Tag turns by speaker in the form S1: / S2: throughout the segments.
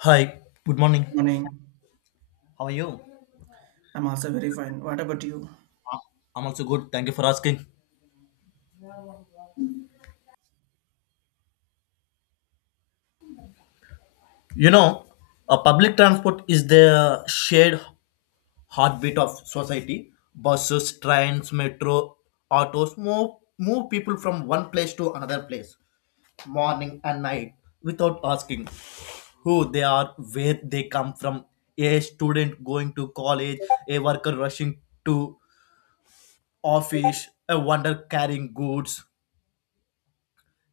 S1: Hi, good morning.
S2: Morning.
S1: How are you?
S2: I'm also very fine. What about you?
S1: I'm also good. Thank you for asking. You know, a public transport is the shared heartbeat of society. Buses, trains, metro, autos move people from one place to another place, morning and night, without asking who they are, where they come from. A student going to college, a worker rushing to office, a wonder carrying goods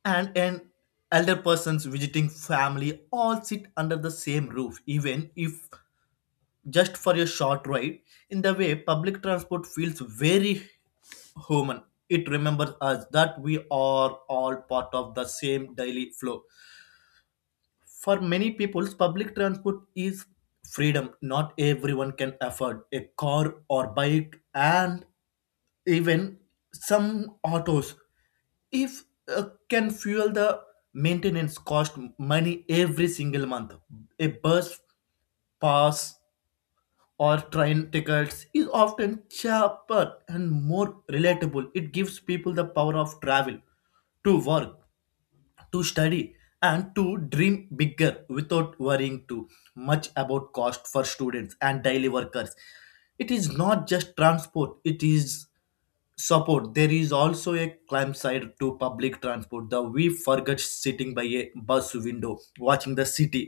S1: and an elder persons visiting family all sit under the same roof even if just for a short ride in the way public transport feels very human. It remembers us that we are all part of the same daily flow. For many people public transport is freedom. Not everyone can afford a car or bike, and even some autos if uh, can fuel the maintenance cost money every single month. A bus pass or train tickets is often cheaper and more relatable. It gives people the power of travel to work, to study, and to dream bigger without worrying too much about cost. For students and daily workers it is not just transport, it is support. There is also a climbside to public transport the we forget sitting by a bus window watching the city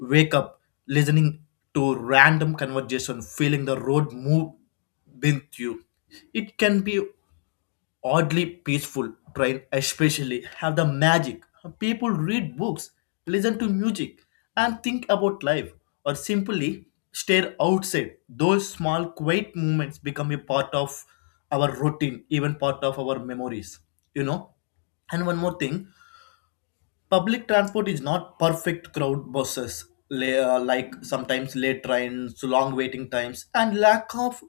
S1: wake up, listening to random conversation, feeling the road move with you. It can be oddly peaceful. Train especially have the magic. People read books, listen to music, and think about life, or simply stare outside. Those small quiet moments become a part of our routine, even part of our memories, you know. And one more thing, public transport is not perfect. Crowd buses, like sometimes late trains, long waiting times, and lack of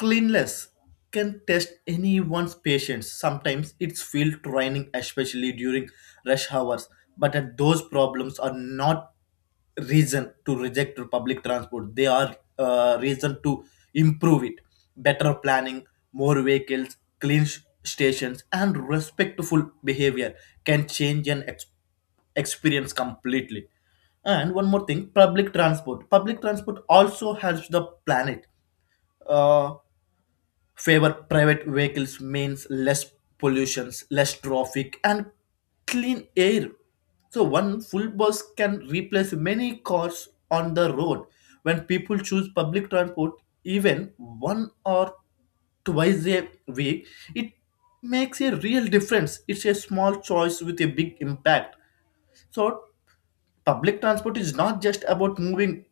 S1: cleanliness can test anyone's patience. Sometimes it's field training, especially during rush hours. But those problems are not reason to reject public transport. They are reason to improve it. Better planning, more vehicles, clean stations, and respectful behavior can change an experience completely. And one more thing, public transport. Public transport also helps the planet. Uh, Favor private vehicles means less pollutions, less traffic, and clean air. So one full bus can replace many cars on the road. When people choose public transport even one or twice a week, it makes a real difference. It's a small choice with a big impact. So public transport is not just about moving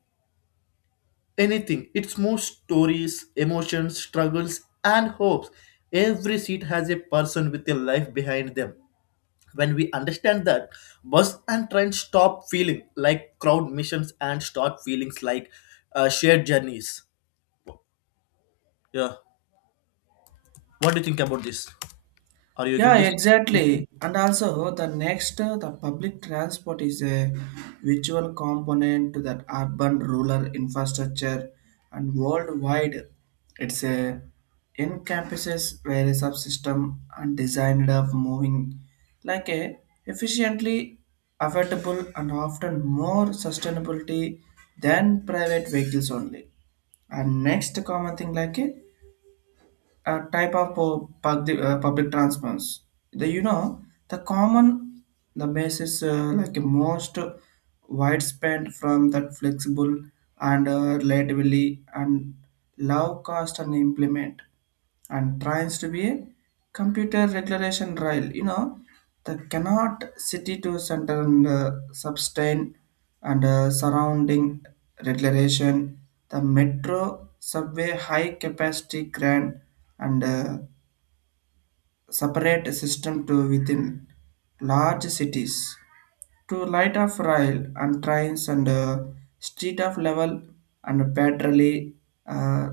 S1: anything. It's more stories, emotions, struggles, and hopes. Every seat has a person with a life behind them. When we understand that, bus and train stop feeling like crowd missions and start feelings like shared journeys. Yeah. What do you think about this? Are you agree
S2: Yeah,
S1: this?
S2: exactly. And also, the next, the public transport is a virtual component to that urban rural infrastructure and worldwide. It's a encompasses various subsystem and designed of moving like a efficiently affordable and often more sustainability than private vehicles only. And next common thing like a type of public, public transports. The, you know, the common, the basis like most widespread from that flexible and relatively and low cost and implement and tries to be a computer regulation rail. You know, the cannot city to center and sustain and surrounding regulation, the metro, subway, high capacity grand and separate system to within large cities. To light of rail and trains and street of level and patrally uh,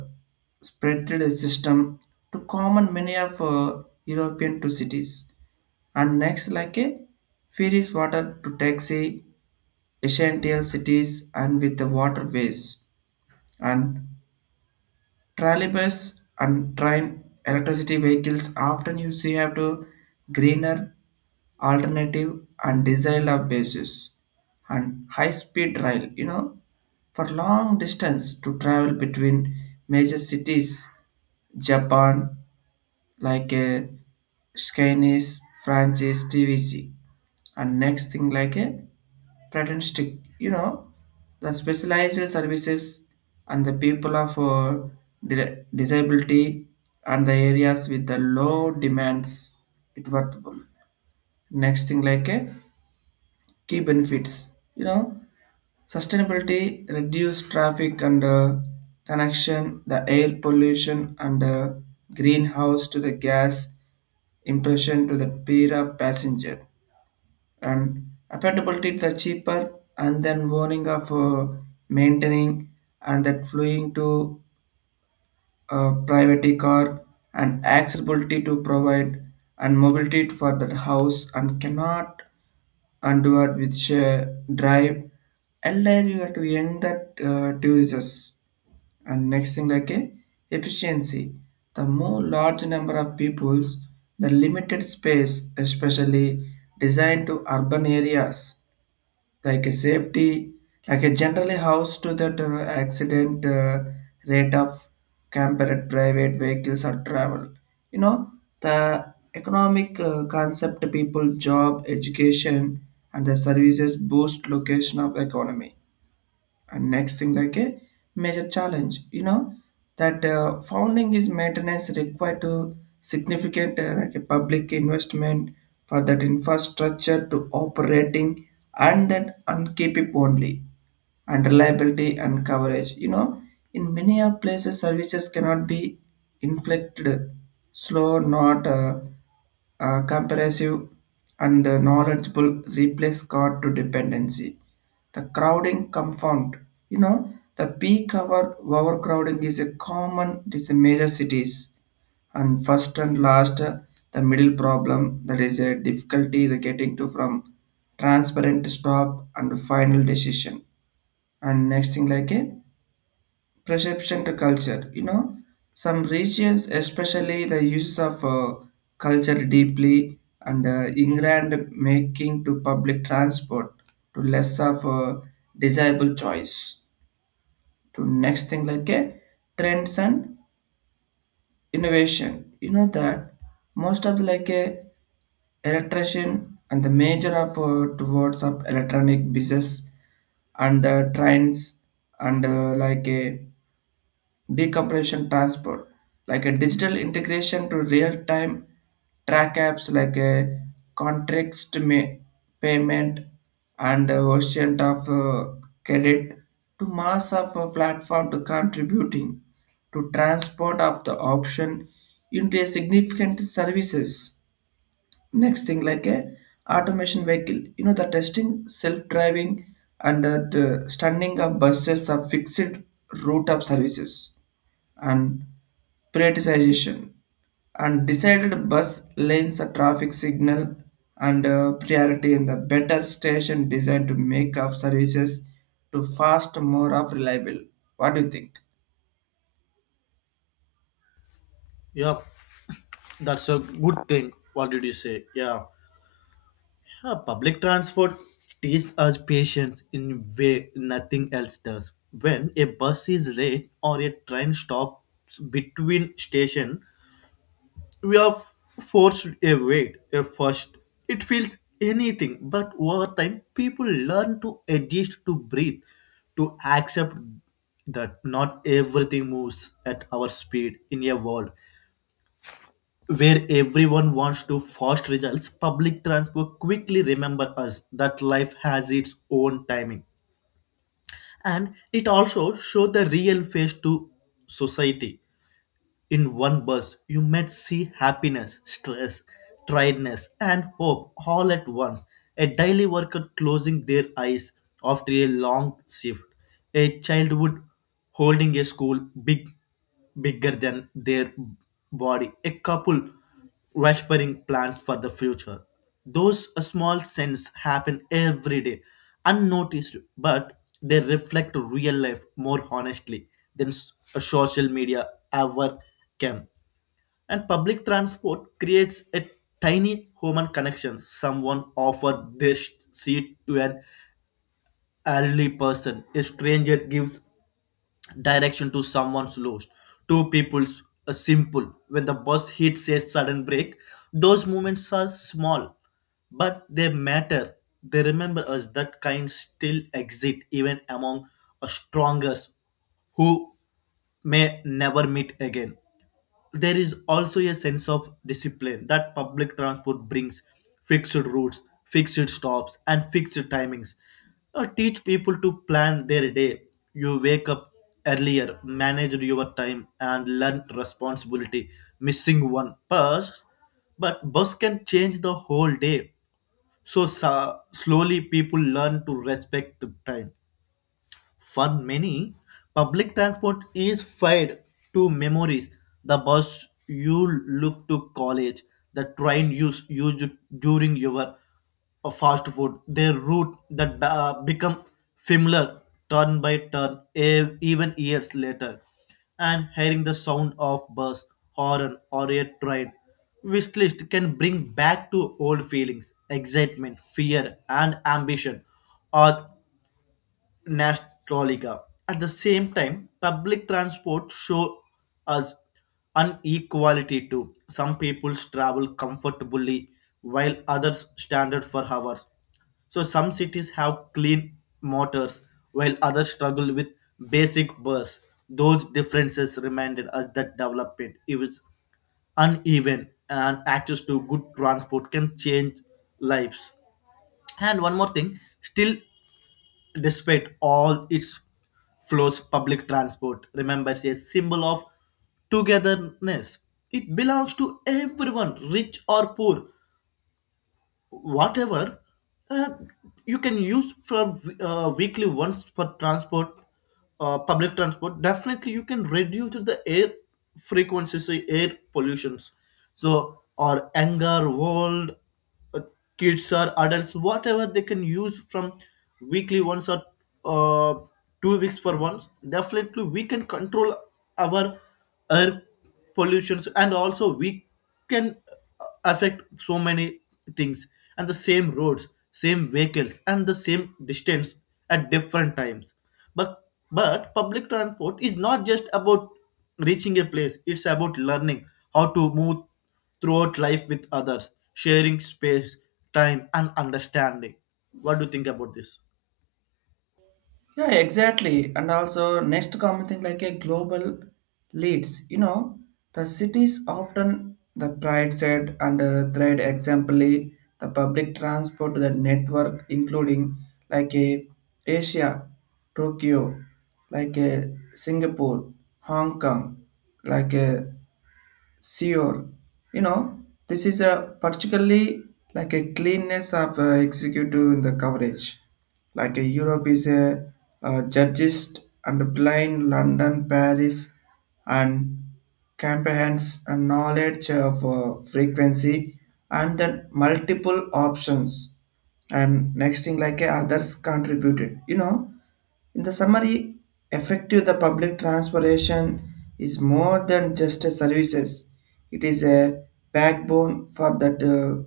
S2: spreaded system to common many of European to cities. And next like a ferries water to taxi essential cities and with the waterways and trolleybus and train electricity vehicles often you see have to greener alternative and desirable basis and high speed rail, you know, for long distance to travel between major cities Japan like a Chinese, Francis, TVC. And next thing like a pretends to, you know, the specialized services and the people of disability and the areas with the low demands it worthwhile. Next thing like a key benefits, you know, sustainability reduce traffic and connection the air pollution and greenhouse to the gas impression to the pair of passenger, and affordability the cheaper and then warning of maintaining and that flying to a private car, and accessibility to provide and mobility for that house and cannot undo it with share drive LR you have to young that tourists. And next thing like a efficiency the more large number of peoples the limited space especially designed to urban areas, like a safety, like a generally house to that accident rate of compared private vehicles or travel. You know, the economic concept people, job, education, and the services boost location of economy. And next thing like a major challenge, you know, that founding is maintenance required to significant like a public investment for that infrastructure to operating and then and keep it only, and reliability and coverage, you know, in many of places services cannot be inflicted slow not comprehensive and knowledgeable replace card to dependency the crowding confound, you know, the peak hour overcrowding is a common it is a major cities, and first and last the middle problem that is a difficulty the getting to from transparent stop and final decision. And next thing like a perception to culture. You know, some regions, especially the use of culture deeply and ingrained making to public transport to less of a desirable choice to next thing like a trends and innovation. You know that most of the like a electrician and the major of towards of electronic business and the trends and like a decompression transport, like a digital integration to real-time track apps like a context payment and ocean of credit to mass of a platform to contributing to transport of the option into a significant services. Next thing like a automation vehicle, you know, the testing self-driving and the stunning of buses of fixed route of services and prioritization and decided bus lanes a traffic signal and priority in the better station design to make up services to fast more of reliable. What do you think?
S1: Yeah, that's a good thing. What did you say? Yeah. Public transport teaches us patience in a way nothing else does. When a bus is late or a train stops between station, we are forced a wait. A first, it feels anything, but over time, people learn to adjust, to breathe, to accept that not everything moves at our speed. In a world where everyone wants to fast results, public transport quickly remember us that life has its own timing. And it also show the real face to society. In one bus, you might see happiness, stress, tiredness, and hope all at once. A daily worker closing their eyes after a long shift. A childhood holding a school bigger than their body. A couple whispering plans for the future. Those small sins happen every day, unnoticed, but they reflect real life more honestly than social media ever can. And public transport creates a tiny human connection. Someone offers their seat to an elderly person. A stranger gives direction to someone's lost two people's a simple when the bus hits a sudden break. Those moments are small but they matter. They remember us that kind still exist even among a strongest who may never meet again. There is also a sense of discipline that public transport brings. Fixed routes, fixed stops, and fixed timings teach people to plan their day. You wake up earlier, manage your time, and learn responsibility. Missing one bus but bus can change the whole day. So slowly people learn to respect the time. For many, public transport is fed to memories. The bus you look to college, the train you used during your fast food, their route that become familiar turn by turn, even years later. And hearing the sound of bus, horn, or a train wish list can bring back to old feelings, excitement, fear, and ambition, or Nastalica. At the same time, public transport show us inequality too. Some people travel comfortably while others standard for hours. So some cities have clean motors while others struggle with basic bus. Those differences reminded us that development is uneven and access to good transport can change lives. And one more thing, still despite all its flaws, public transport remembers a symbol of togetherness. It belongs to everyone, rich or poor, whatever uh, you can use from weekly once for transport. Public transport definitely you can reduce the air frequencies, air pollutions. So or anger world, uh, kids or adults, whatever they can use from weekly once or uh, 2 weeks for once, definitely we can control our air pollutions, and also we can affect so many things, and the same roads, same vehicles, and the same distance at different times. But but public transport is not just about reaching a place. It's about learning how to move throughout life with others, sharing space, time, and understanding. What do you think about this?
S2: Yeah, exactly. And also, next common thing like a global leads. You know, the cities often the pride said and thread exemplary the public transport the network, including like a Asia, Tokyo, like a Singapore, Hong Kong, like a Sure, you know, this is a particularly like a cleanness of executive in the coverage. Like a Europe is a, judges and blind London, Paris, and comprehends a knowledge of frequency and then multiple options. And next thing like a others contributed, you know, in the summary, effective the public transportation is more than just a services. It is a backbone for that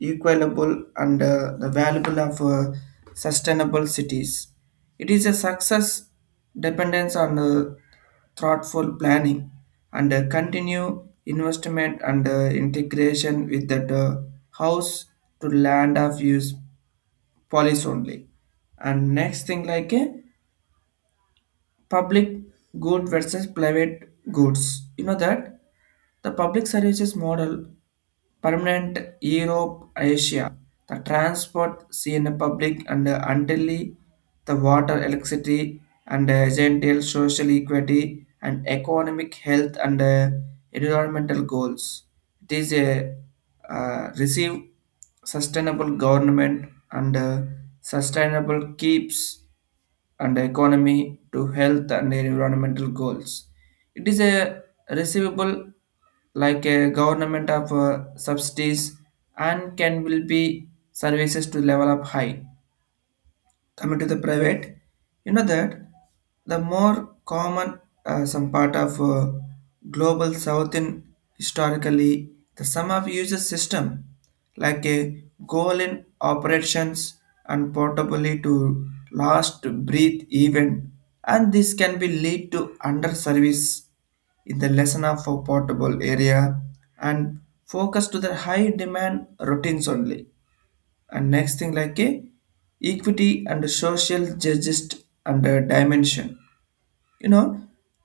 S2: equitable and the valuable of sustainable cities. It is a success dependence on thoughtful planning and continue investment and integration with that house to land of use policy only. And next thing like a public good versus private goods. You know that the public services model permanent Europe, Asia, the transport seen in public and until the water, electricity, and gentile social equity and economic health and environmental goals. It is a receive sustainable government and sustainable keeps and economy to health and environmental goals. It is a receivable like a government of subsidies and can will be services to level up high coming to the private, you know, that the more common some part of global south in historically the sum of uses system like a goal in operations and portably to last breathe even, and this can be lead to under service in the lesson of a portable area and focus to the high demand routines only. And next thing like a equity and social justice and a dimension, you know,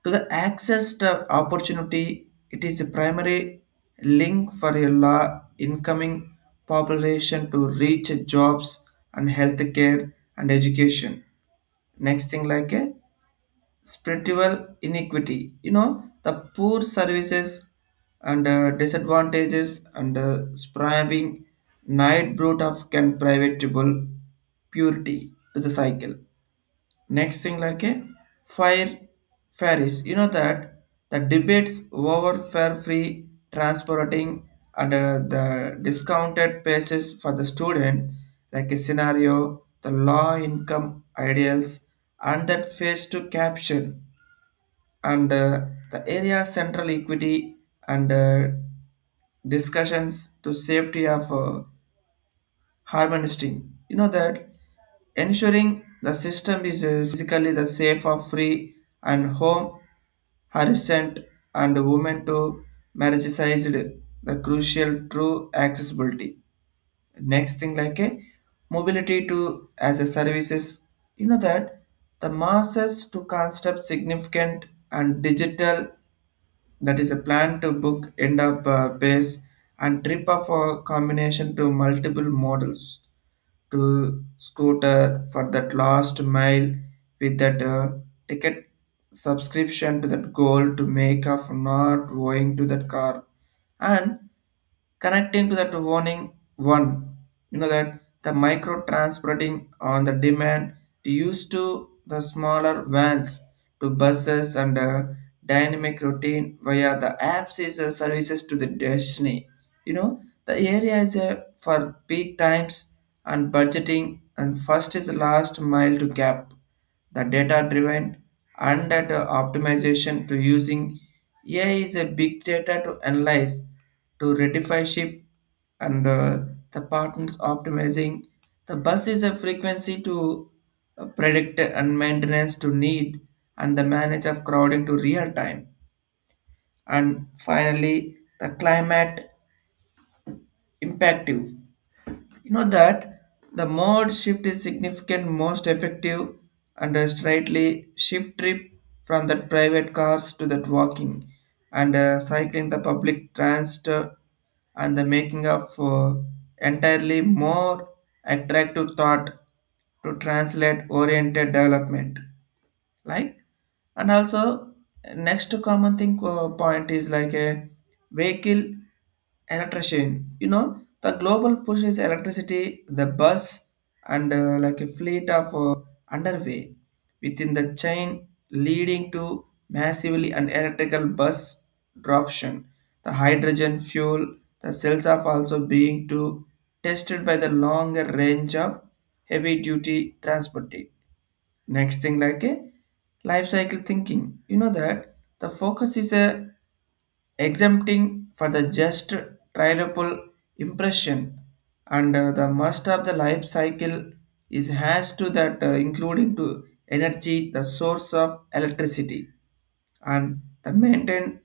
S2: to the access to opportunity it is a primary link for a law incoming population to reach jobs and healthcare and education. Next thing like a spiritual inequity, you know, the poor services and disadvantages and striving night brute of can privatable purity to the cycle. Next thing like a fire ferries, you know, that the debates over fare free transporting and the discounted prices for the student like a scenario the low income ideals and that face to caption and the area central equity, and discussions to safety of harvesting. You know that ensuring the system is physically the safe of free and home harassment and women to marriageized the crucial true accessibility. Next thing like a mobility to as a services. You know that the masses to construct significant and digital that is a plan to book end up base and trip of a combination to multiple models to scooter for that last mile with that ticket subscription to that goal to make of not going to that car, and connecting to that warning one, you know, that the micro transporting on the demand used to the smaller vans to buses and dynamic routine via the apps is services to the destiny, you know, the area is for peak times and budgeting and first is last mile to gap the data driven and that optimization to using AI is a big data to analyze to rectify ship and the partners optimizing. The bus is a frequency to predict and maintenance to need and the manage of crowding to real time. And finally, the climate impactive. You know that the mode shift is significant, most effective, and a slightly shift trip from that private cars to that walking and cycling the public transit and the making of entirely more attractive thought to translate oriented development like. And also next common thing point is like a vehicle electrician, you know, the global push is electricity the bus and like a fleet of underway within the chain leading to massively an electrical bus droption. The hydrogen fuel the cells are also being to tested by the longer range of heavy duty transport. Next thing like a life cycle thinking. You know that the focus is a exempting for the just trialable impression and the must of the life cycle is has to that including to energy the source of electricity and the maintain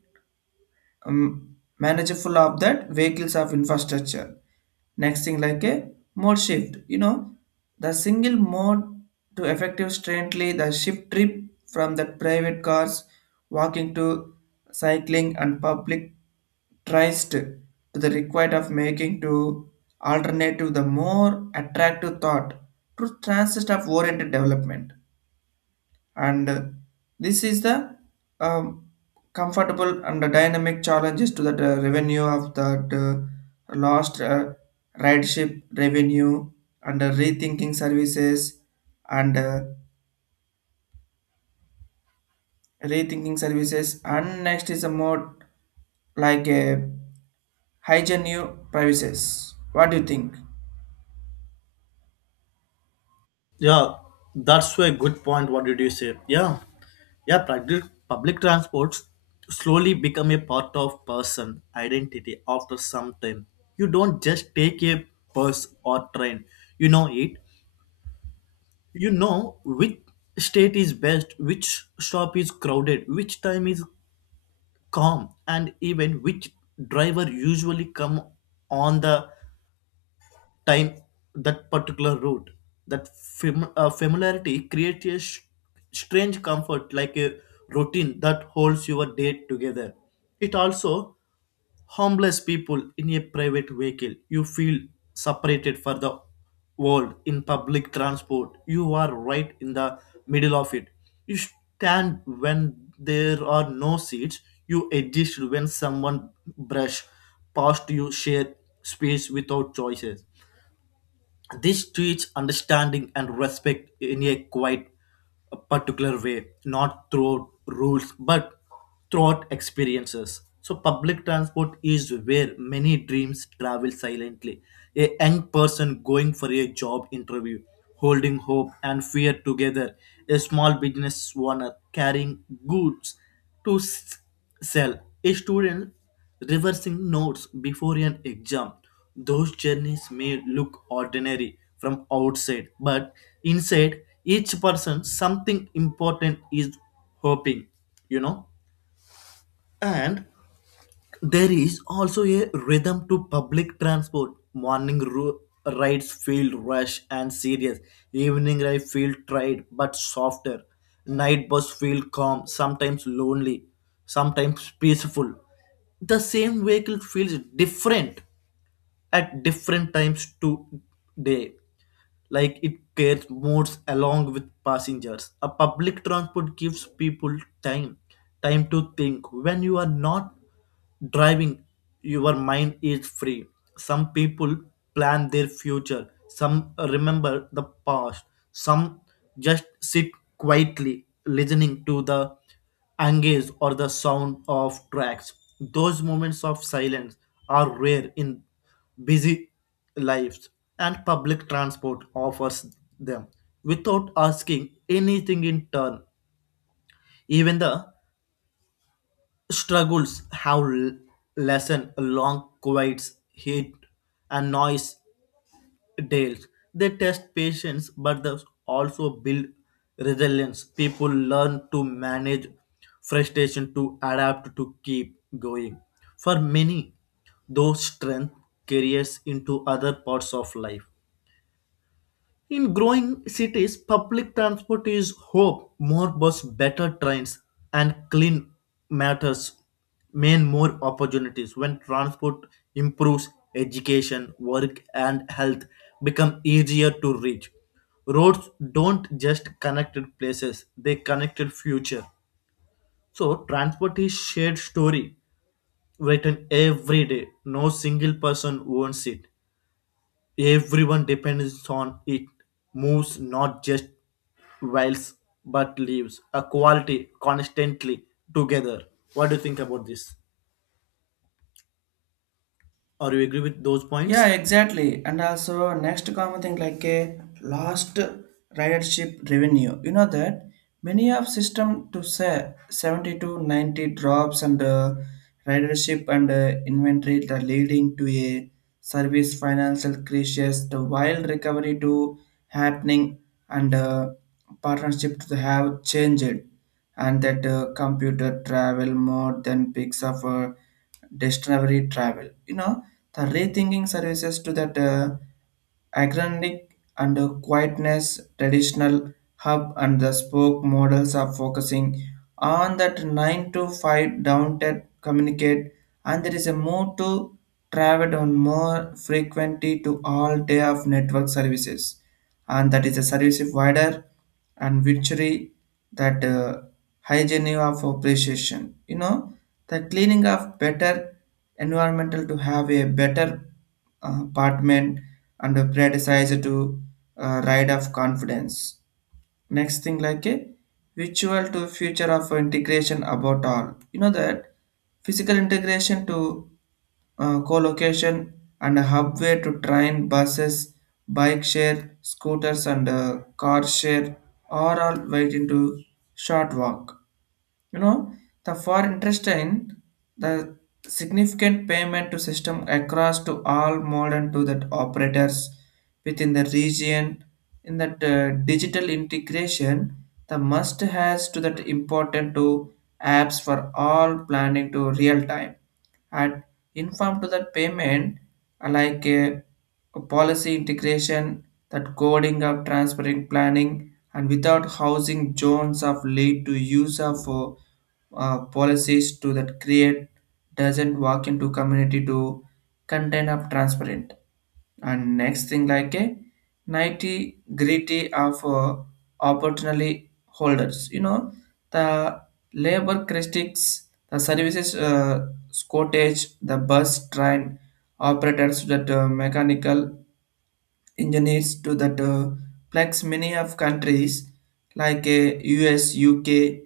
S2: manageable of that vehicles of infrastructure. Next thing like a mode shift, you know, the single mode to effective strengthly the shift trip from the private cars walking to cycling and public tries to the required of making to alternative the more attractive thought to transit of oriented development, and this is the um, comfortable and the dynamic challenges to the revenue of that lost rideship revenue, and and uh, rethinking services and next is a more like a hygiene new privacies. What do you think?
S1: Yeah, that's a good point. What did you say? Yeah, yeah. Public transports slowly become a part of person identity after some time. You don't just take a bus or train. You know it. You know which state is best, which shop is crowded, which time is calm, and even which driver usually come on the time that particular route. That familiarity creates a strange comfort, like a routine that holds your day together. It also homeless people in a private vehicle. You feel separated for the world. In public transport you are right in the middle of it. You stand when there are no seats. You exist when someone brush past. You share space without choices. This teach understanding and respect in a quite particular way, not through rules but throughout experiences. So public transport is where many dreams travel silently. A young person going for a job interview, holding hope and fear together. A small business owner carrying goods to sell. A student reversing notes before an exam. Those journeys may look ordinary from outside, but inside each person something important is hoping, you know. And there is also a rhythm to public transport. Morning rides feel rush and serious. Evening ride feel tried but softer. Night bus feel calm, sometimes lonely, sometimes peaceful. The same vehicle feels different at different times to day, like it carries modes along with passengers. A public transport gives people time time to think. When you are not driving, your mind is free. Some people plan their future, some remember the past, some just sit quietly listening to the anguish or the sound of tracks. Those moments of silence are rare in busy lives, and public transport offers them without asking anything in turn. Even the struggles have lessened long quiet heat and noise days. They test patience but they also build resilience. People learn to manage frustration, to adapt, to keep going. For many, those strength carries into other parts of life. In growing cities, public transport is hope. More bus, better trains, and clean matters mean more opportunities. When transport improves, education, work, and health become easier to reach. Roads don't just connected places; they connected future. So transport is shared story written every day. No single person owns it. Everyone depends on it. Moves not just whiles but leaves. A quality constantly together. What do you think about this? Or you agree with those
S2: Yeah,
S1: points?
S2: exactly. And also next common thing like a lost ridership revenue. You know that many of system to say 70 to 90 drops and ridership and inventory that are leading to a service financial crisis, the wild recovery to happening and partnership to have changed and that computer travel more than picks up discovery travel. You know, the rethinking services to that agnostic and quietness traditional hub and the spoke models are focusing on that 9 to 5 downtown communicate, and there is a move to travel on more frequency to all day of network services and that is a service provider and victory that hygiene of appreciation. You know, the cleaning of better environmental to have a better apartment and a predecessor to ride of confidence. Next thing like a virtual to future of integration about all. You know that physical integration to co-location and a hubway to train, buses, bike share, scooters and car share are all waiting to short walk. You know, the for interesting, the significant payment to system across to all modern to that operators within the region in that digital integration the must has to that important to apps for all planning to real time at inform to that payment like a policy integration that coding of transparent planning and without housing zones of lead to use of policies to that create doesn't walk into community to contain of transparent. And next thing like a 90 gritty of opportunity holders, you know, the labor critics the services shortage the bus train operators that mechanical engineers to that plugs many of countries like US, UK,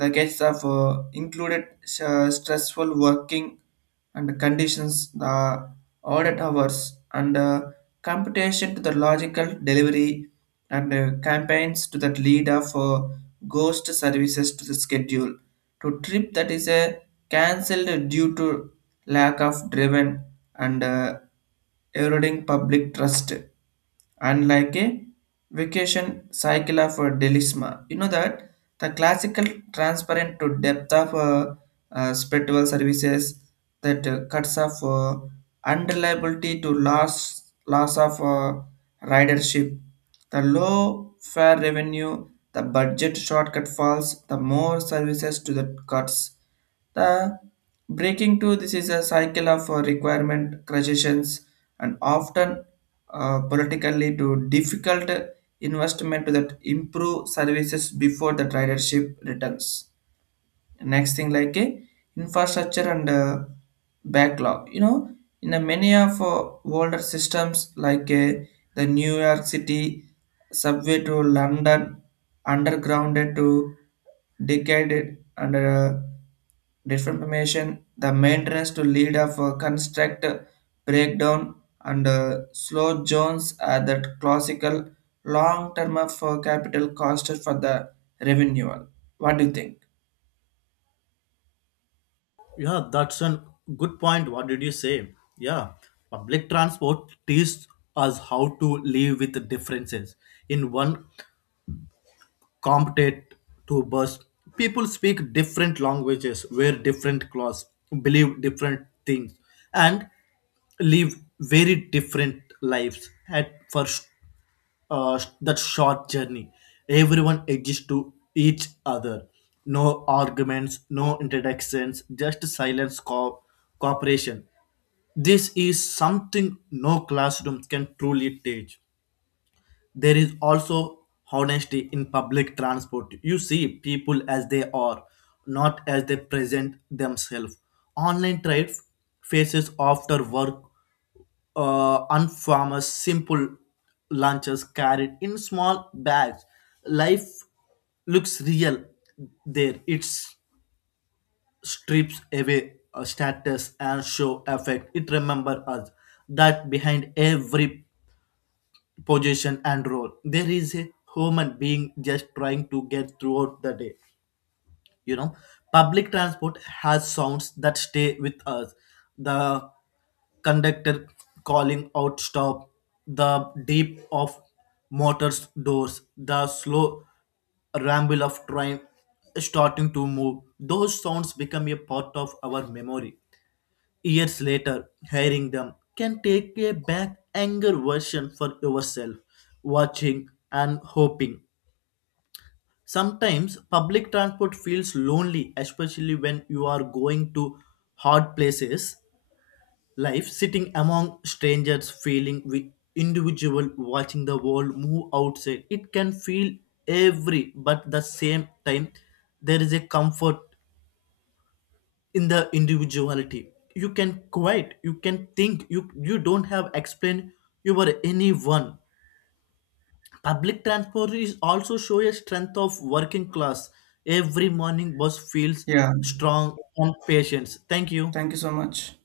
S2: the case of included stressful working and conditions, the audit hours and computation to the logical delivery and campaigns to that lead of ghost services to the schedule to trip that is a cancelled due to lack of driven and eroding public trust, and like a vacation cycle of delisma. You know that the classical transparent to depth of spiritual services that cuts off unreliability to loss of ridership. The low fare revenue, the budget shortcut falls, the more services to the cuts. The breaking to this is a cycle of requirement crushes and often politically to difficult investment that improve services before the ridership returns. Next thing like a infrastructure and backlog, you know, in the many of older systems like the New York City subway to London undergrounded to decayed under deformation the maintenance to lead of construct breakdown and slow zones are that classical long term of capital cost for the renewal. What do you think?
S1: Yeah, that's a good point. What did you say? Yeah, public transport teaches us how to live with the differences. In one competent to bus. People speak different languages, wear different clothes, believe different things, and live very different lives. At first that short journey. Everyone exists to each other. No arguments, no introductions, just silence cooperation. This is something no classroom can truly teach. There is also honesty in public transport. You see people as they are, not as they present themselves. Online trade faces after work, unfarmers, simple lunches carried in small bags. Life looks real there. It strips away a status and show effect. It remember us that behind every position and role. There is a human being just trying to get throughout the day. You know, public transport has sounds that stay with us. The conductor calling out stop, the deep of motors doors, the slow ramble of train starting to move. Those sounds become a part of our memory. Years later, hearing them can take a back anger version for yourself, watching and hoping. Sometimes public transport feels lonely, especially when you are going to hard places. Life sitting among strangers, feeling we individual, watching the world move outside. It can feel every, but the same time, there is a comfort in the individuality. You can quiet, you can think, you don't have explain you were anyone. Public transport is also show a strength of working class. Every morning bus feels
S2: Yeah.
S1: strong and patience. Thank you.
S2: Thank you so much.